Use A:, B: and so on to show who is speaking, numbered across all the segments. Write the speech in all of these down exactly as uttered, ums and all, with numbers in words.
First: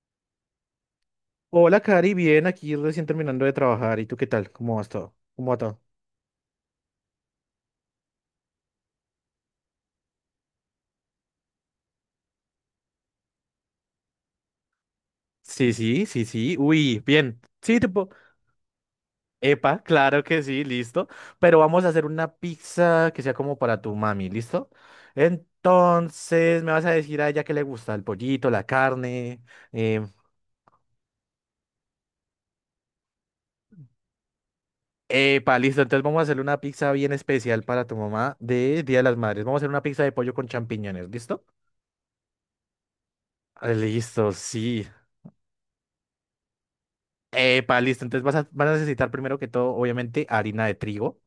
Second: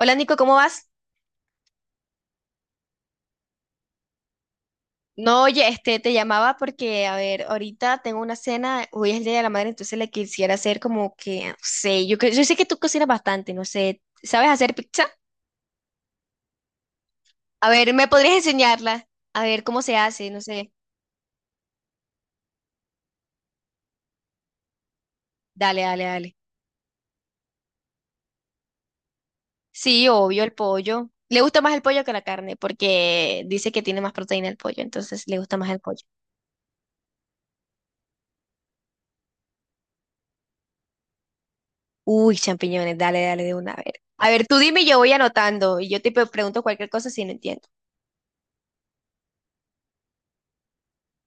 A: Hola Nico, ¿cómo vas?
B: Hola, Cari, bien, aquí recién terminando de trabajar. ¿Y tú qué tal? ¿Cómo vas todo?
A: No,
B: ¿Cómo va
A: oye,
B: todo?
A: este, te llamaba porque, a ver, ahorita tengo una cena, hoy es el Día de la Madre, entonces le quisiera hacer como que, no sé, yo, cre- yo sé que tú cocinas bastante, no sé, ¿sabes hacer pizza?
B: Sí, sí, sí, sí. Uy, bien.
A: A
B: Sí,
A: ver, ¿me
B: tipo,
A: podrías enseñarla? A ver,
B: epa,
A: ¿cómo se
B: claro
A: hace? No
B: que sí,
A: sé,
B: listo. Pero vamos a hacer una pizza que sea como para tu mami, ¿listo?
A: dale, dale, dale.
B: Entonces, me vas a decir a ella que le gusta el pollito, la carne. em,
A: Sí, obvio, el pollo. Le gusta más el pollo que la carne, porque dice que tiene más proteína el pollo, entonces le gusta
B: Epa,
A: más el
B: listo. Entonces,
A: pollo.
B: vamos a hacer una pizza bien especial para tu mamá de Día de las Madres. Vamos a hacer una pizza de pollo con champiñones, ¿listo?
A: Uy, champiñones, dale, dale de
B: Ah,
A: una, a ver. A
B: listo,
A: ver, tú dime
B: sí.
A: y yo voy anotando, y yo te pre- pregunto cualquier cosa si no entiendo.
B: Epa, listo. Entonces vas a, vas a necesitar primero que todo, obviamente, harina de trigo.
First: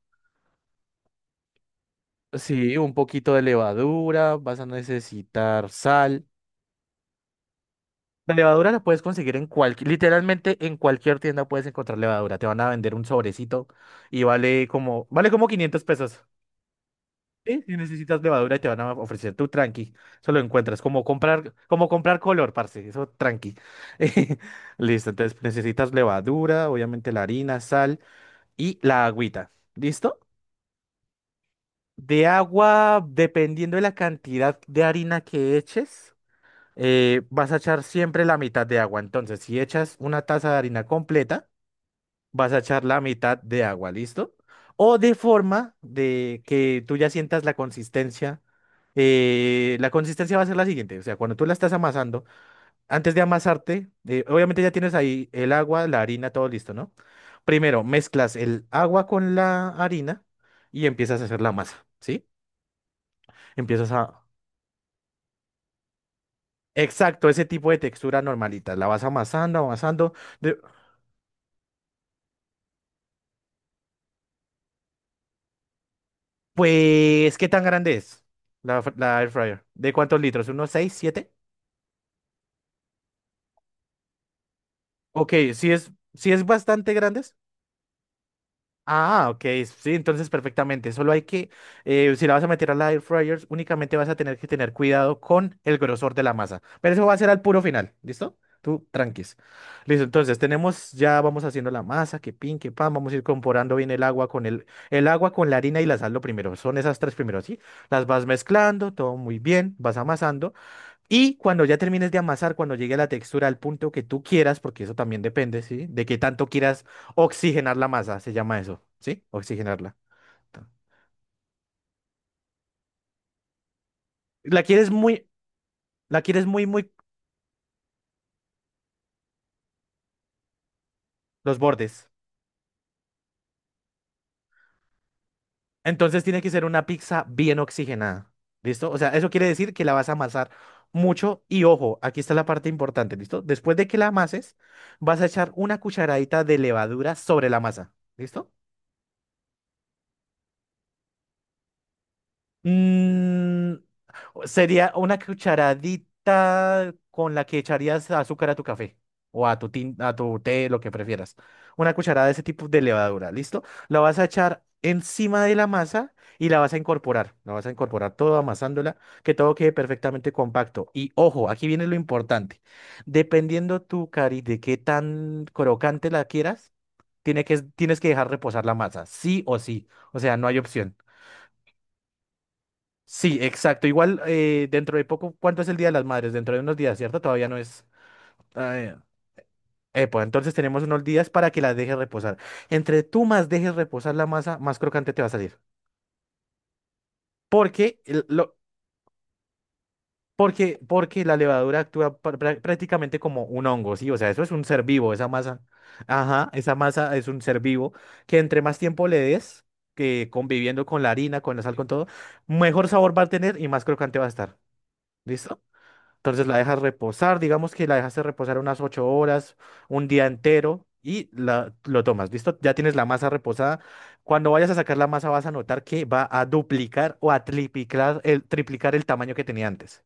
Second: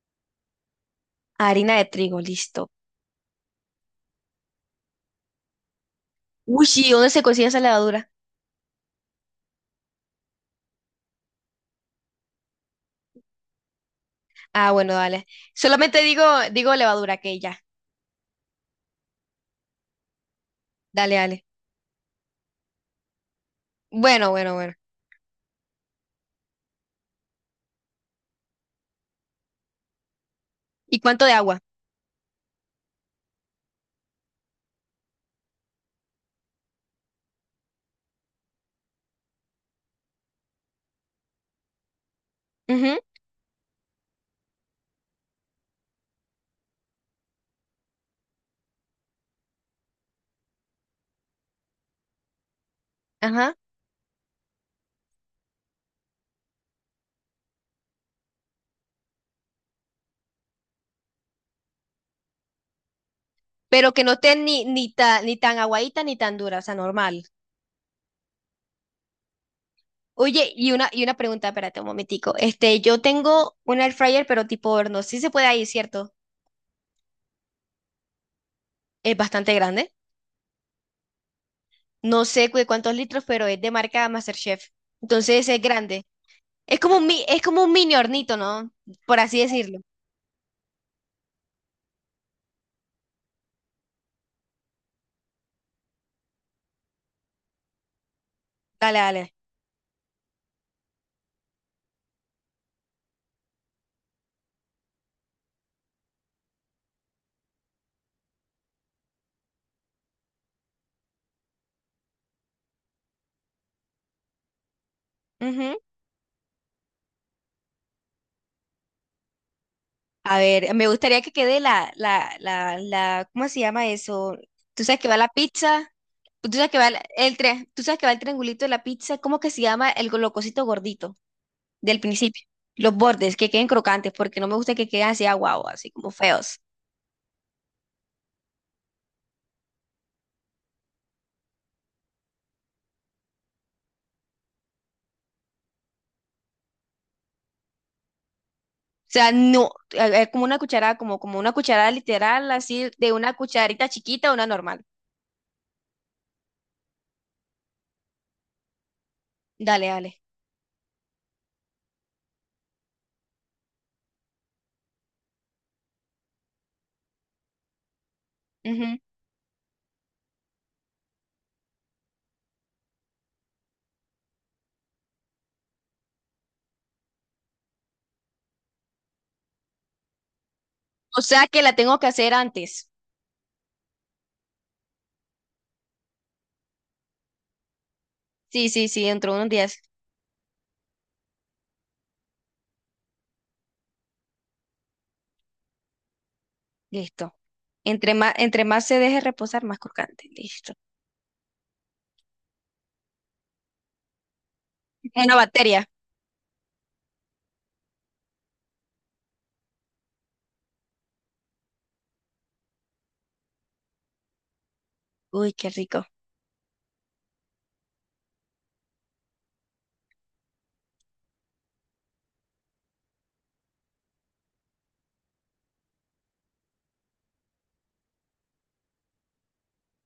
A: Harina de trigo, listo.
B: Sí, un poquito de levadura. Vas a necesitar sal.
A: Uy, sí, ¿dónde se consigue esa levadura?
B: La levadura la puedes conseguir en cualquier, literalmente en cualquier tienda puedes encontrar levadura. Te van a vender un sobrecito y vale
A: Ah, bueno,
B: como,
A: dale.
B: vale como quinientos
A: Solamente
B: pesos.
A: digo, digo levadura, que ya.
B: Sí, si necesitas levadura y te van a ofrecer tu tranqui. Eso lo encuentras. Como
A: Dale, dale.
B: comprar, como comprar color, parce. Eso tranqui.
A: Bueno, bueno, bueno.
B: Listo. Entonces necesitas levadura, obviamente la harina, sal y la agüita. ¿Listo?
A: ¿Y cuánto de agua?
B: De agua, dependiendo de la cantidad de harina que eches, eh, vas a echar siempre la mitad de agua. Entonces, si echas una taza de harina completa, vas a echar
A: Ujú,
B: la mitad de agua, ¿listo? O de forma de que tú ya sientas la consistencia. Eh, la consistencia va a ser la siguiente, o sea, cuando tú la estás amasando, antes de
A: ajá.
B: amasarte, eh, obviamente ya tienes ahí el agua, la harina, todo listo, ¿no? Primero mezclas el agua con la harina y empiezas a hacer la masa, ¿sí? Empiezas
A: Pero que no
B: a...
A: esté ni, ni tan, ni tan aguadita ni tan dura, o sea, normal.
B: Exacto, ese tipo de textura normalita. La vas amasando, amasando.
A: Oye,
B: de-
A: y una, y una pregunta, espérate un momentico. Este, yo tengo un air fryer, pero tipo horno. Sí se puede ahí, ¿cierto?
B: Pues, ¿qué tan grande es la, fr-
A: Es
B: la air
A: bastante
B: fryer? ¿De
A: grande.
B: cuántos litros? ¿Unos seis siete?
A: No sé cu- de cuántos litros, pero es de marca MasterChef.
B: Ok,
A: Entonces es
B: sí es,
A: grande.
B: sí es
A: Es
B: bastante
A: como un,
B: grande.
A: mi- es como un mini hornito, ¿no? Por
B: Ah,
A: así
B: ok,
A: decirlo.
B: sí, entonces perfectamente. Solo hay que, eh, si la vas a meter a la air fryer, únicamente vas a tener que tener cuidado con el grosor de la masa. Pero eso va a ser al puro final, ¿listo? Tú,
A: Dale, dale.
B: tranquis. Listo, entonces tenemos, ya vamos haciendo la masa, que pin, que pan, vamos a ir comporando bien el agua con el, el agua con la harina y la sal lo primero. Son esas tres primero, ¿sí? Las vas mezclando, todo muy bien, vas amasando. Y cuando ya termines de amasar, cuando llegue la textura al punto que tú quieras, porque eso también depende,
A: Ujú.
B: ¿sí? De qué tanto quieras oxigenar la masa, se llama eso, ¿sí? Oxigenarla.
A: A ver, me gustaría que quede la, la, la, la, ¿cómo se llama eso?
B: La
A: Tú
B: quieres
A: sabes que va
B: muy,
A: la pizza,
B: la quieres
A: tú
B: muy,
A: sabes que
B: muy
A: va la- el, tren, tú sabes que va el triangulito de la pizza, ¿cómo que se llama el go- lo cosito gordito
B: los
A: del
B: bordes.
A: principio? Los bordes, que queden crocantes, porque no me gusta que queden así aguados, así como
B: Entonces tiene que
A: feos.
B: ser una pizza bien oxigenada, ¿listo? O sea, eso quiere decir que la vas a amasar mucho y ojo, aquí está la parte importante, ¿listo? Después de que la amases, vas a echar una cucharadita de levadura sobre la masa, ¿listo?
A: O sea, no, es como una cucharada, como, como una cucharada literal, así de una
B: Mm.
A: cucharita chiquita a una normal.
B: Sería una cucharadita con la que echarías azúcar a tu café o a tu,
A: Dale,
B: tin-
A: dale.
B: a tu té, lo que prefieras. Una cucharada de ese tipo de levadura, ¿listo? La vas a echar encima de la masa y la vas a incorporar. La vas a incorporar todo amasándola,
A: Ujú.
B: que todo quede perfectamente compacto. Y ojo, aquí viene lo importante. Dependiendo tu cari de qué tan crocante la quieras, tiene que, tienes que dejar reposar la masa, sí o sí. O sea, no hay opción.
A: O sea que la tengo que hacer antes.
B: Sí, exacto. Igual eh, dentro de poco, ¿cuánto es el Día de las Madres? Dentro de unos días, ¿cierto? Todavía no es...
A: Sí, sí,
B: eh,
A: sí, dentro de unos días.
B: eh, pues entonces tenemos unos días para que las dejes reposar. Entre tú más dejes reposar la masa, más crocante te va a salir.
A: Listo.
B: Porque,
A: Entre
B: el-
A: más,
B: lo,
A: entre más se deje reposar, más crocante. Listo.
B: porque, porque la levadura actúa pr- prá- prácticamente como un hongo, ¿sí? O sea, eso es un ser vivo, esa
A: Una
B: masa.
A: bacteria.
B: Ajá, esa masa es un ser vivo que entre más tiempo le des, que conviviendo con la harina, con la sal, con todo, mejor sabor va a tener y más crocante va a estar.
A: Uy,
B: ¿Listo?
A: qué rico.
B: Entonces la dejas reposar, digamos que la dejaste reposar unas ocho horas, un día entero y la, lo tomas, ¿listo? Ya tienes la masa reposada. Cuando vayas a sacar la masa vas a notar que va a duplicar o a triplicar el, triplicar el tamaño que tenía antes.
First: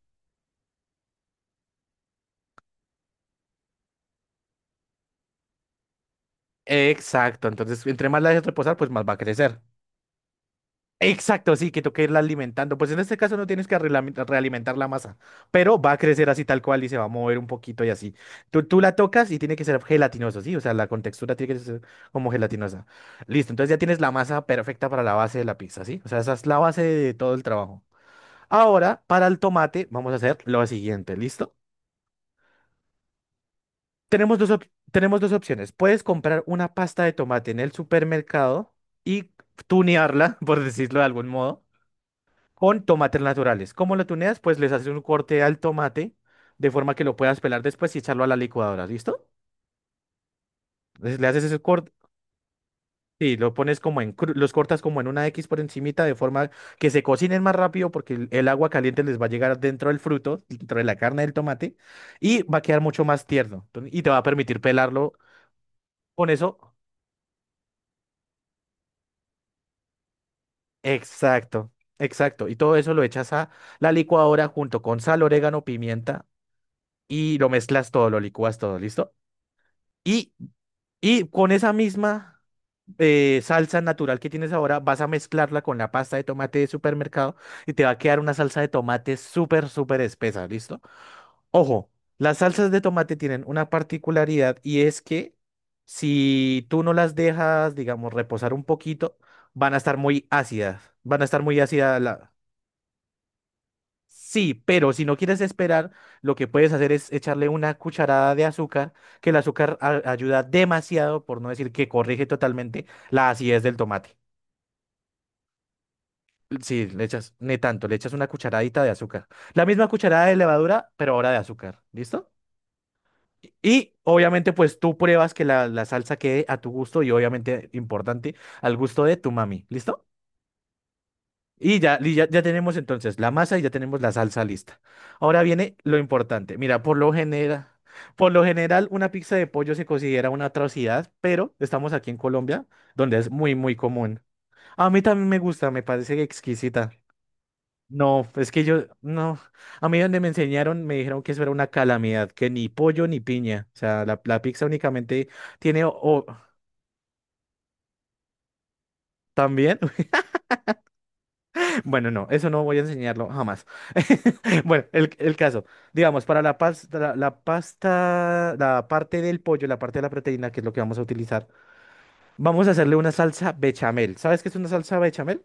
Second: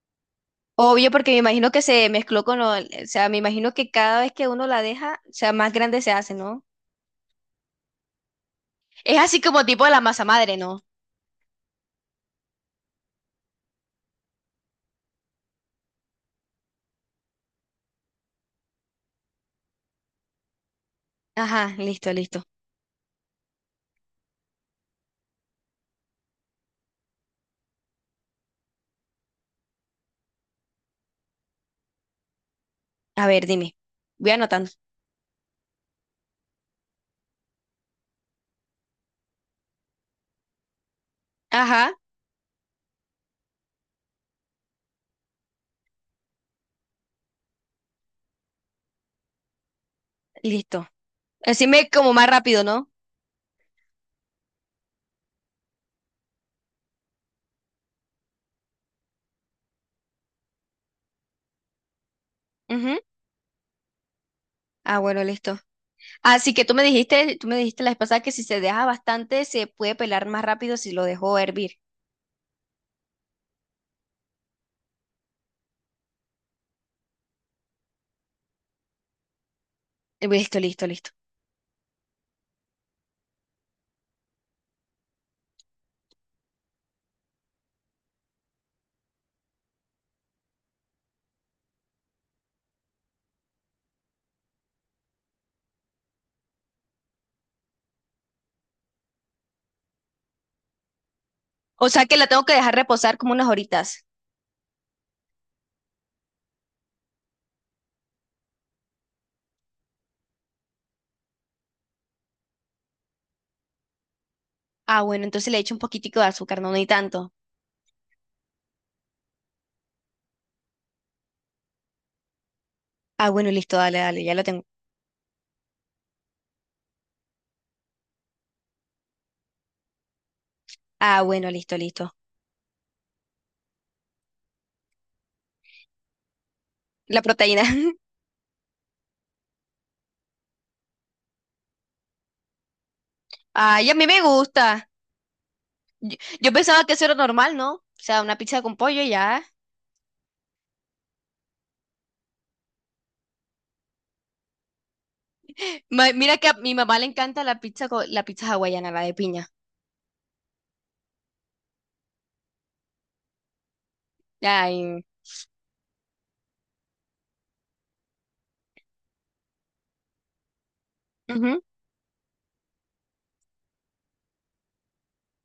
A: Obvio, porque me imagino que se mezcló con lo, o sea, me imagino que cada vez que uno la deja, o sea, más grande se hace, ¿no?
B: Exacto, entonces entre más la dejes reposar, pues más va a
A: Es así
B: crecer.
A: como tipo de la masa madre, ¿no?
B: Exacto, sí, que toca irla alimentando. Pues en este caso no tienes que relam- realimentar la masa, pero va a crecer así tal cual y se va a mover un poquito y así. Tú, tú la tocas y tiene que ser gelatinosa, ¿sí? O sea, la contextura tiene que
A: Ajá,
B: ser
A: listo,
B: como
A: listo.
B: gelatinosa. Listo, entonces ya tienes la masa perfecta para la base de la pizza, ¿sí? O sea, esa es la base de todo el trabajo. Ahora, para el tomate, vamos a hacer lo siguiente, ¿listo?
A: A ver, dime. Voy
B: Tenemos dos, op-
A: anotando.
B: tenemos dos opciones. Puedes comprar una pasta de tomate en el supermercado y tunearla, por decirlo de algún modo
A: Ajá,
B: con tomates naturales. ¿Cómo lo tuneas? Pues les haces un corte al tomate de forma que lo puedas pelar después y echarlo a la licuadora, ¿listo?
A: listo.
B: Entonces, le haces ese
A: Así me
B: corte
A: como más rápido, ¿no?
B: y lo pones como en cru- los cortas como en una X por encimita de forma que se cocinen más rápido porque el, el agua caliente les va a llegar dentro del fruto, dentro de la carne del tomate y va a quedar
A: Ujú.
B: mucho más tierno. Entonces, y te va a permitir
A: Ah,
B: pelarlo
A: bueno, listo.
B: con
A: Así que
B: eso.
A: tú me dijiste, tú me dijiste la vez pasada que si se deja bastante, se puede pelar más rápido si lo dejo
B: Exacto,
A: hervir.
B: exacto. Y todo eso lo echas a la licuadora junto con sal, orégano, pimienta y lo mezclas todo, lo licúas todo, ¿listo? Y
A: Listo, listo, listo.
B: y con esa misma eh, salsa natural que tienes ahora, vas a mezclarla con la pasta de tomate de supermercado y te va a quedar una salsa de tomate súper, súper espesa, ¿listo? Ojo, las salsas de tomate tienen una particularidad y es que si tú no las dejas, digamos, reposar un poquito, van a estar muy ácidas, van a estar muy
A: O
B: ácidas.
A: sea que la tengo que dejar reposar como unas horitas.
B: Sí, pero si no quieres esperar, lo que puedes hacer es echarle una cucharada de azúcar, que el azúcar a- ayuda demasiado, por no decir que corrige totalmente la acidez del tomate.
A: Ah, bueno, entonces le echo un poquitico de azúcar, no, no hay
B: Sí, le
A: tanto.
B: echas, ni tanto, le echas una cucharadita de azúcar. La misma cucharada de levadura, pero ahora de azúcar. ¿Listo?
A: Ah,
B: Y
A: bueno, listo,
B: y,
A: dale, dale, ya lo
B: obviamente,
A: tengo.
B: pues tú pruebas que la, la salsa quede a tu gusto y obviamente, importante, al gusto de tu mami. ¿Listo?
A: Ah, bueno, listo,
B: Y ya, y
A: listo.
B: ya, ya tenemos entonces la masa y ya tenemos la salsa lista. Ahora viene lo importante. Mira, por lo
A: La proteína.
B: general, por lo general, una pizza de pollo se considera una atrocidad, pero estamos aquí en Colombia, donde es muy, muy
A: Ay, a mí
B: común.
A: me gusta.
B: A mí también me gusta, me
A: Yo,
B: parece
A: yo pensaba
B: exquisita.
A: que eso era normal, ¿no? O sea,
B: No,
A: una
B: es
A: pizza
B: que
A: con
B: yo,
A: pollo y
B: no.
A: ya.
B: A mí donde me enseñaron me dijeron que eso era una calamidad, que ni pollo ni piña. O sea, la, la pizza únicamente tiene o
A: Ma-
B: o-
A: mira que a mi mamá le encanta la pizza co- la pizza hawaiana, la de piña.
B: también. Bueno, no, eso no voy a enseñarlo jamás. Bueno,
A: Ay.
B: el, el caso, digamos, para la pasta, la, la pasta, la parte del pollo, la parte de la proteína, que es lo que vamos a utilizar,
A: Ujú.
B: vamos a hacerle una salsa bechamel. ¿Sabes qué es una salsa bechamel?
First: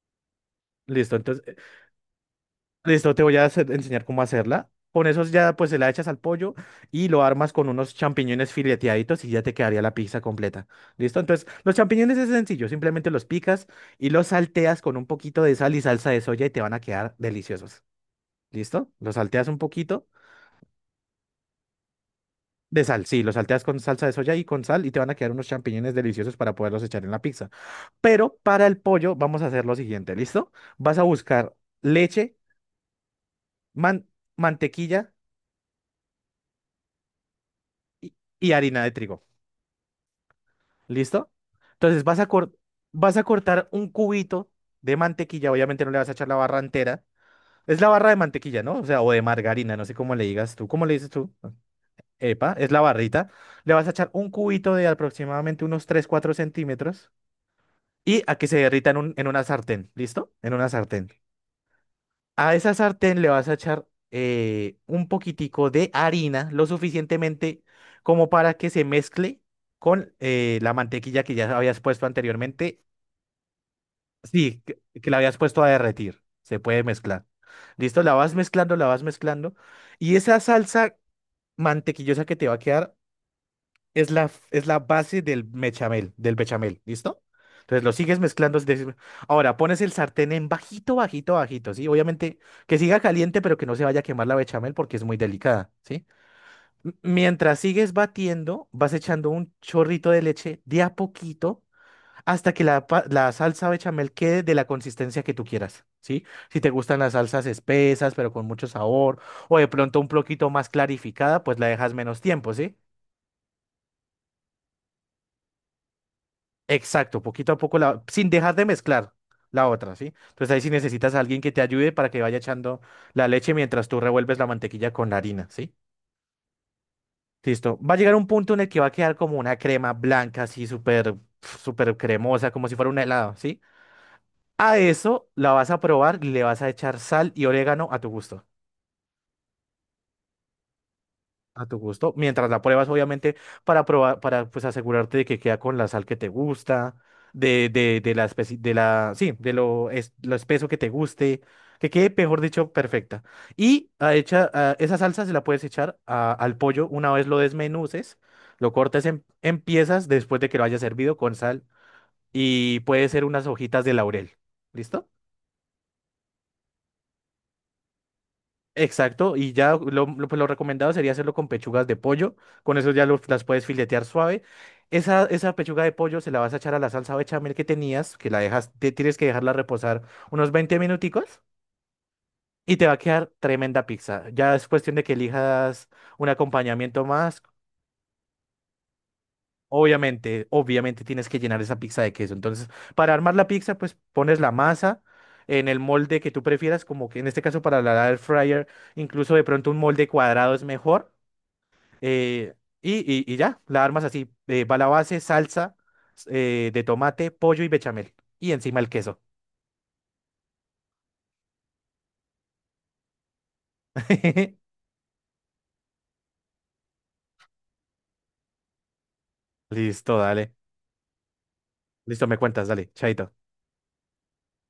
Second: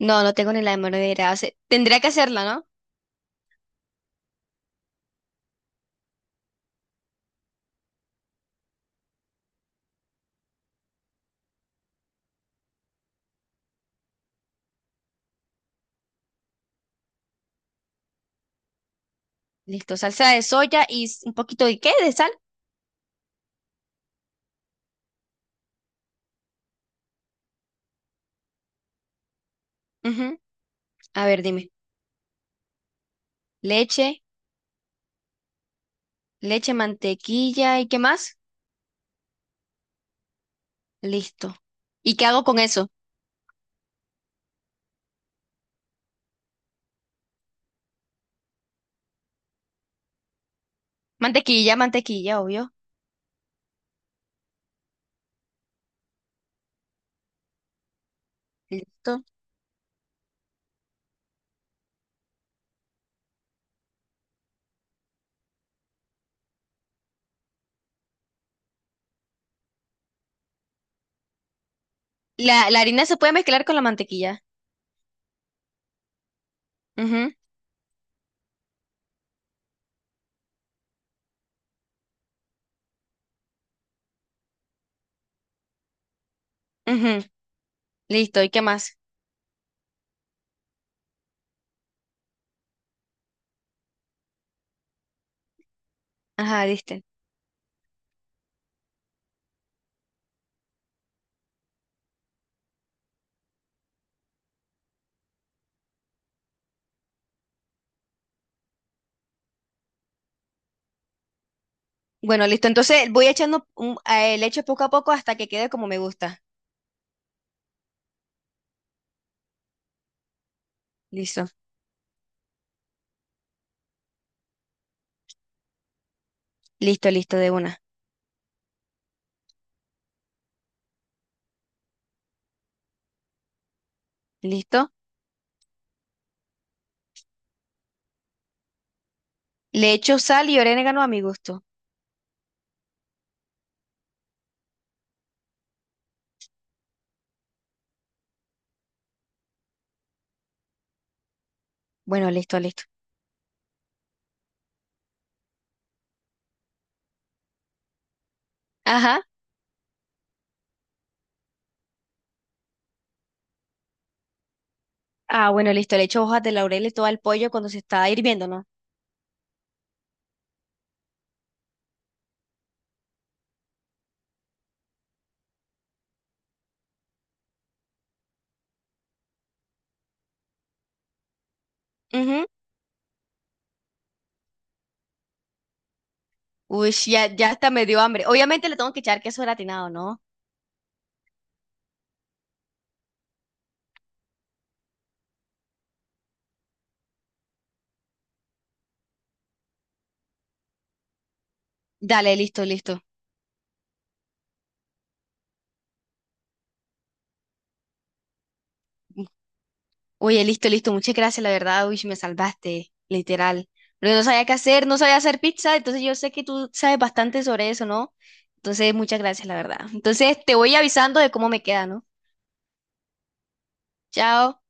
A: No, no tengo ni la menor
B: Listo,
A: idea. O
B: entonces,
A: sea,
B: eh,
A: tendría que hacerla, ¿no?
B: listo, te voy a hacer- enseñar cómo hacerla. Con esos ya, pues, se la echas al pollo y lo armas con unos champiñones fileteaditos y ya te quedaría la pizza completa. ¿Listo? Entonces, los champiñones es sencillo, simplemente los picas y los salteas con un poquito de sal y salsa de soya y te van a quedar deliciosos. ¿Listo? Lo salteas un
A: Listo,
B: poquito
A: salsa de soya y s- un poquito de qué, de sal.
B: de sal. Sí, lo salteas con salsa de soya y con sal y te van a quedar unos champiñones deliciosos para poderlos echar en la pizza. Pero para el pollo vamos a hacer lo siguiente,
A: Ujú.
B: ¿listo? Vas a
A: A ver,
B: buscar
A: dime.
B: leche, man-
A: Leche.
B: mantequilla
A: Leche, mantequilla y qué
B: y,
A: más.
B: y harina de trigo. ¿Listo?
A: Listo.
B: Entonces
A: ¿Y
B: vas a,
A: qué hago
B: cor-
A: con eso?
B: vas a cortar un cubito de mantequilla. Obviamente no le vas a echar la barra entera. Es la barra de mantequilla, ¿no? O sea, o de margarina, no sé cómo le digas tú. ¿Cómo le dices tú?
A: Mantequilla, mantequilla,
B: Epa, es
A: obvio.
B: la barrita, le vas a echar un cubito de aproximadamente unos tres, cuatro centímetros y a que se derrita en, un-
A: Listo.
B: en una sartén, ¿listo? En una sartén. A esa sartén le vas a echar eh, un poquitico de harina, lo suficientemente como para que se mezcle con eh, la mantequilla que ya habías puesto
A: La, la
B: anteriormente.
A: harina se puede mezclar con la mantequilla.
B: Sí, que, que la habías puesto a derretir. Se puede mezclar.
A: Ujú,
B: ¿Listo? La vas mezclando, la vas mezclando. Y esa salsa mantequillosa que te va a quedar es la, f- es la base del bechamel, del bechamel, ¿listo?
A: ujú.
B: Entonces lo sigues
A: Listo. ¿Y
B: mezclando.
A: qué
B: Es decir,
A: más?
B: ahora pones el sartén en bajito, bajito, bajito, ¿sí? Obviamente que siga caliente, pero que no se vaya a quemar la bechamel porque es muy delicada, ¿sí?
A: Ajá,
B: M-
A: listo.
B: Mientras sigues batiendo, vas echando un chorrito de leche de a poquito hasta que la, pa- la salsa bechamel quede de la consistencia que tú quieras, ¿sí? Si te gustan las salsas espesas, pero con mucho sabor, o de pronto un poquito más clarificada, pues la dejas menos
A: Bueno,
B: tiempo,
A: listo.
B: ¿sí?
A: Entonces voy echando un- eh, leche poco a poco hasta que quede como me gusta.
B: Exacto, poquito a poco, la, sin dejar de mezclar la otra, ¿sí? Entonces ahí sí necesitas a alguien
A: Listo.
B: que te ayude para que vaya echando la leche mientras tú revuelves la mantequilla con la harina, ¿sí?
A: Listo, listo, de
B: Listo.
A: una.
B: Va a llegar un punto en el que va a quedar como una crema blanca, así súper, pf, súper cremosa, como si fuera un helado, ¿sí? A
A: Listo.
B: eso la vas a probar y le vas a echar sal y orégano a tu gusto.
A: Le echo sal y orégano a mi gusto.
B: A tu gusto. Mientras la pruebas, obviamente, para probar, para pues asegurarte de que queda con la sal que te gusta, de, de, de la especie, de la, sí, de lo, es, lo espeso que te guste, que quede,
A: Bueno,
B: mejor
A: listo,
B: dicho,
A: listo.
B: perfecta. Y a hecha, a- esa salsa se la puedes echar a- al pollo una vez lo desmenuces, lo cortes
A: Ajá.
B: en, en piezas después de que lo hayas servido con sal y puede ser unas hojitas de laurel. ¿Listo?
A: Ah, bueno, listo. Le echo hojas de laurel y todo al pollo cuando se está hirviendo, ¿no?
B: Exacto, y ya lo, lo- pues lo recomendado sería hacerlo con pechugas de pollo, con eso ya lo- las puedes filetear suave. Esa, esa pechuga de pollo se la vas a echar a la salsa bechamel que tenías, que la dejas, te- tienes que dejarla reposar unos veinte minuticos
A: Ujú.
B: y te va a quedar tremenda pizza. Ya es cuestión de que elijas un
A: Uy,
B: acompañamiento
A: ya,
B: más.
A: ya hasta me dio hambre. Obviamente le tengo que echar queso gratinado, ¿no?
B: Obviamente, obviamente tienes que llenar esa pizza de queso. Entonces, para armar la pizza, pues pones la masa en el molde que tú prefieras, como que en este caso para la air fryer, incluso de pronto un molde cuadrado es mejor.
A: Dale,
B: Eh,
A: listo,
B: y,
A: listo.
B: y- y ya, la armas así. Eh, va la base, salsa eh, de tomate, pollo y bechamel. Y encima el queso.
A: Oye, listo, listo. Muchas gracias, la verdad. Uy, me salvaste, literal. Porque no sabía qué hacer, no sabía hacer pizza, entonces yo sé que tú sabes bastante sobre eso, ¿no? Entonces, muchas gracias, la verdad.
B: Listo,
A: Entonces,
B: dale.
A: te voy avisando de cómo me queda, ¿no?
B: Listo, me cuentas, dale. Chaito.
A: Chao.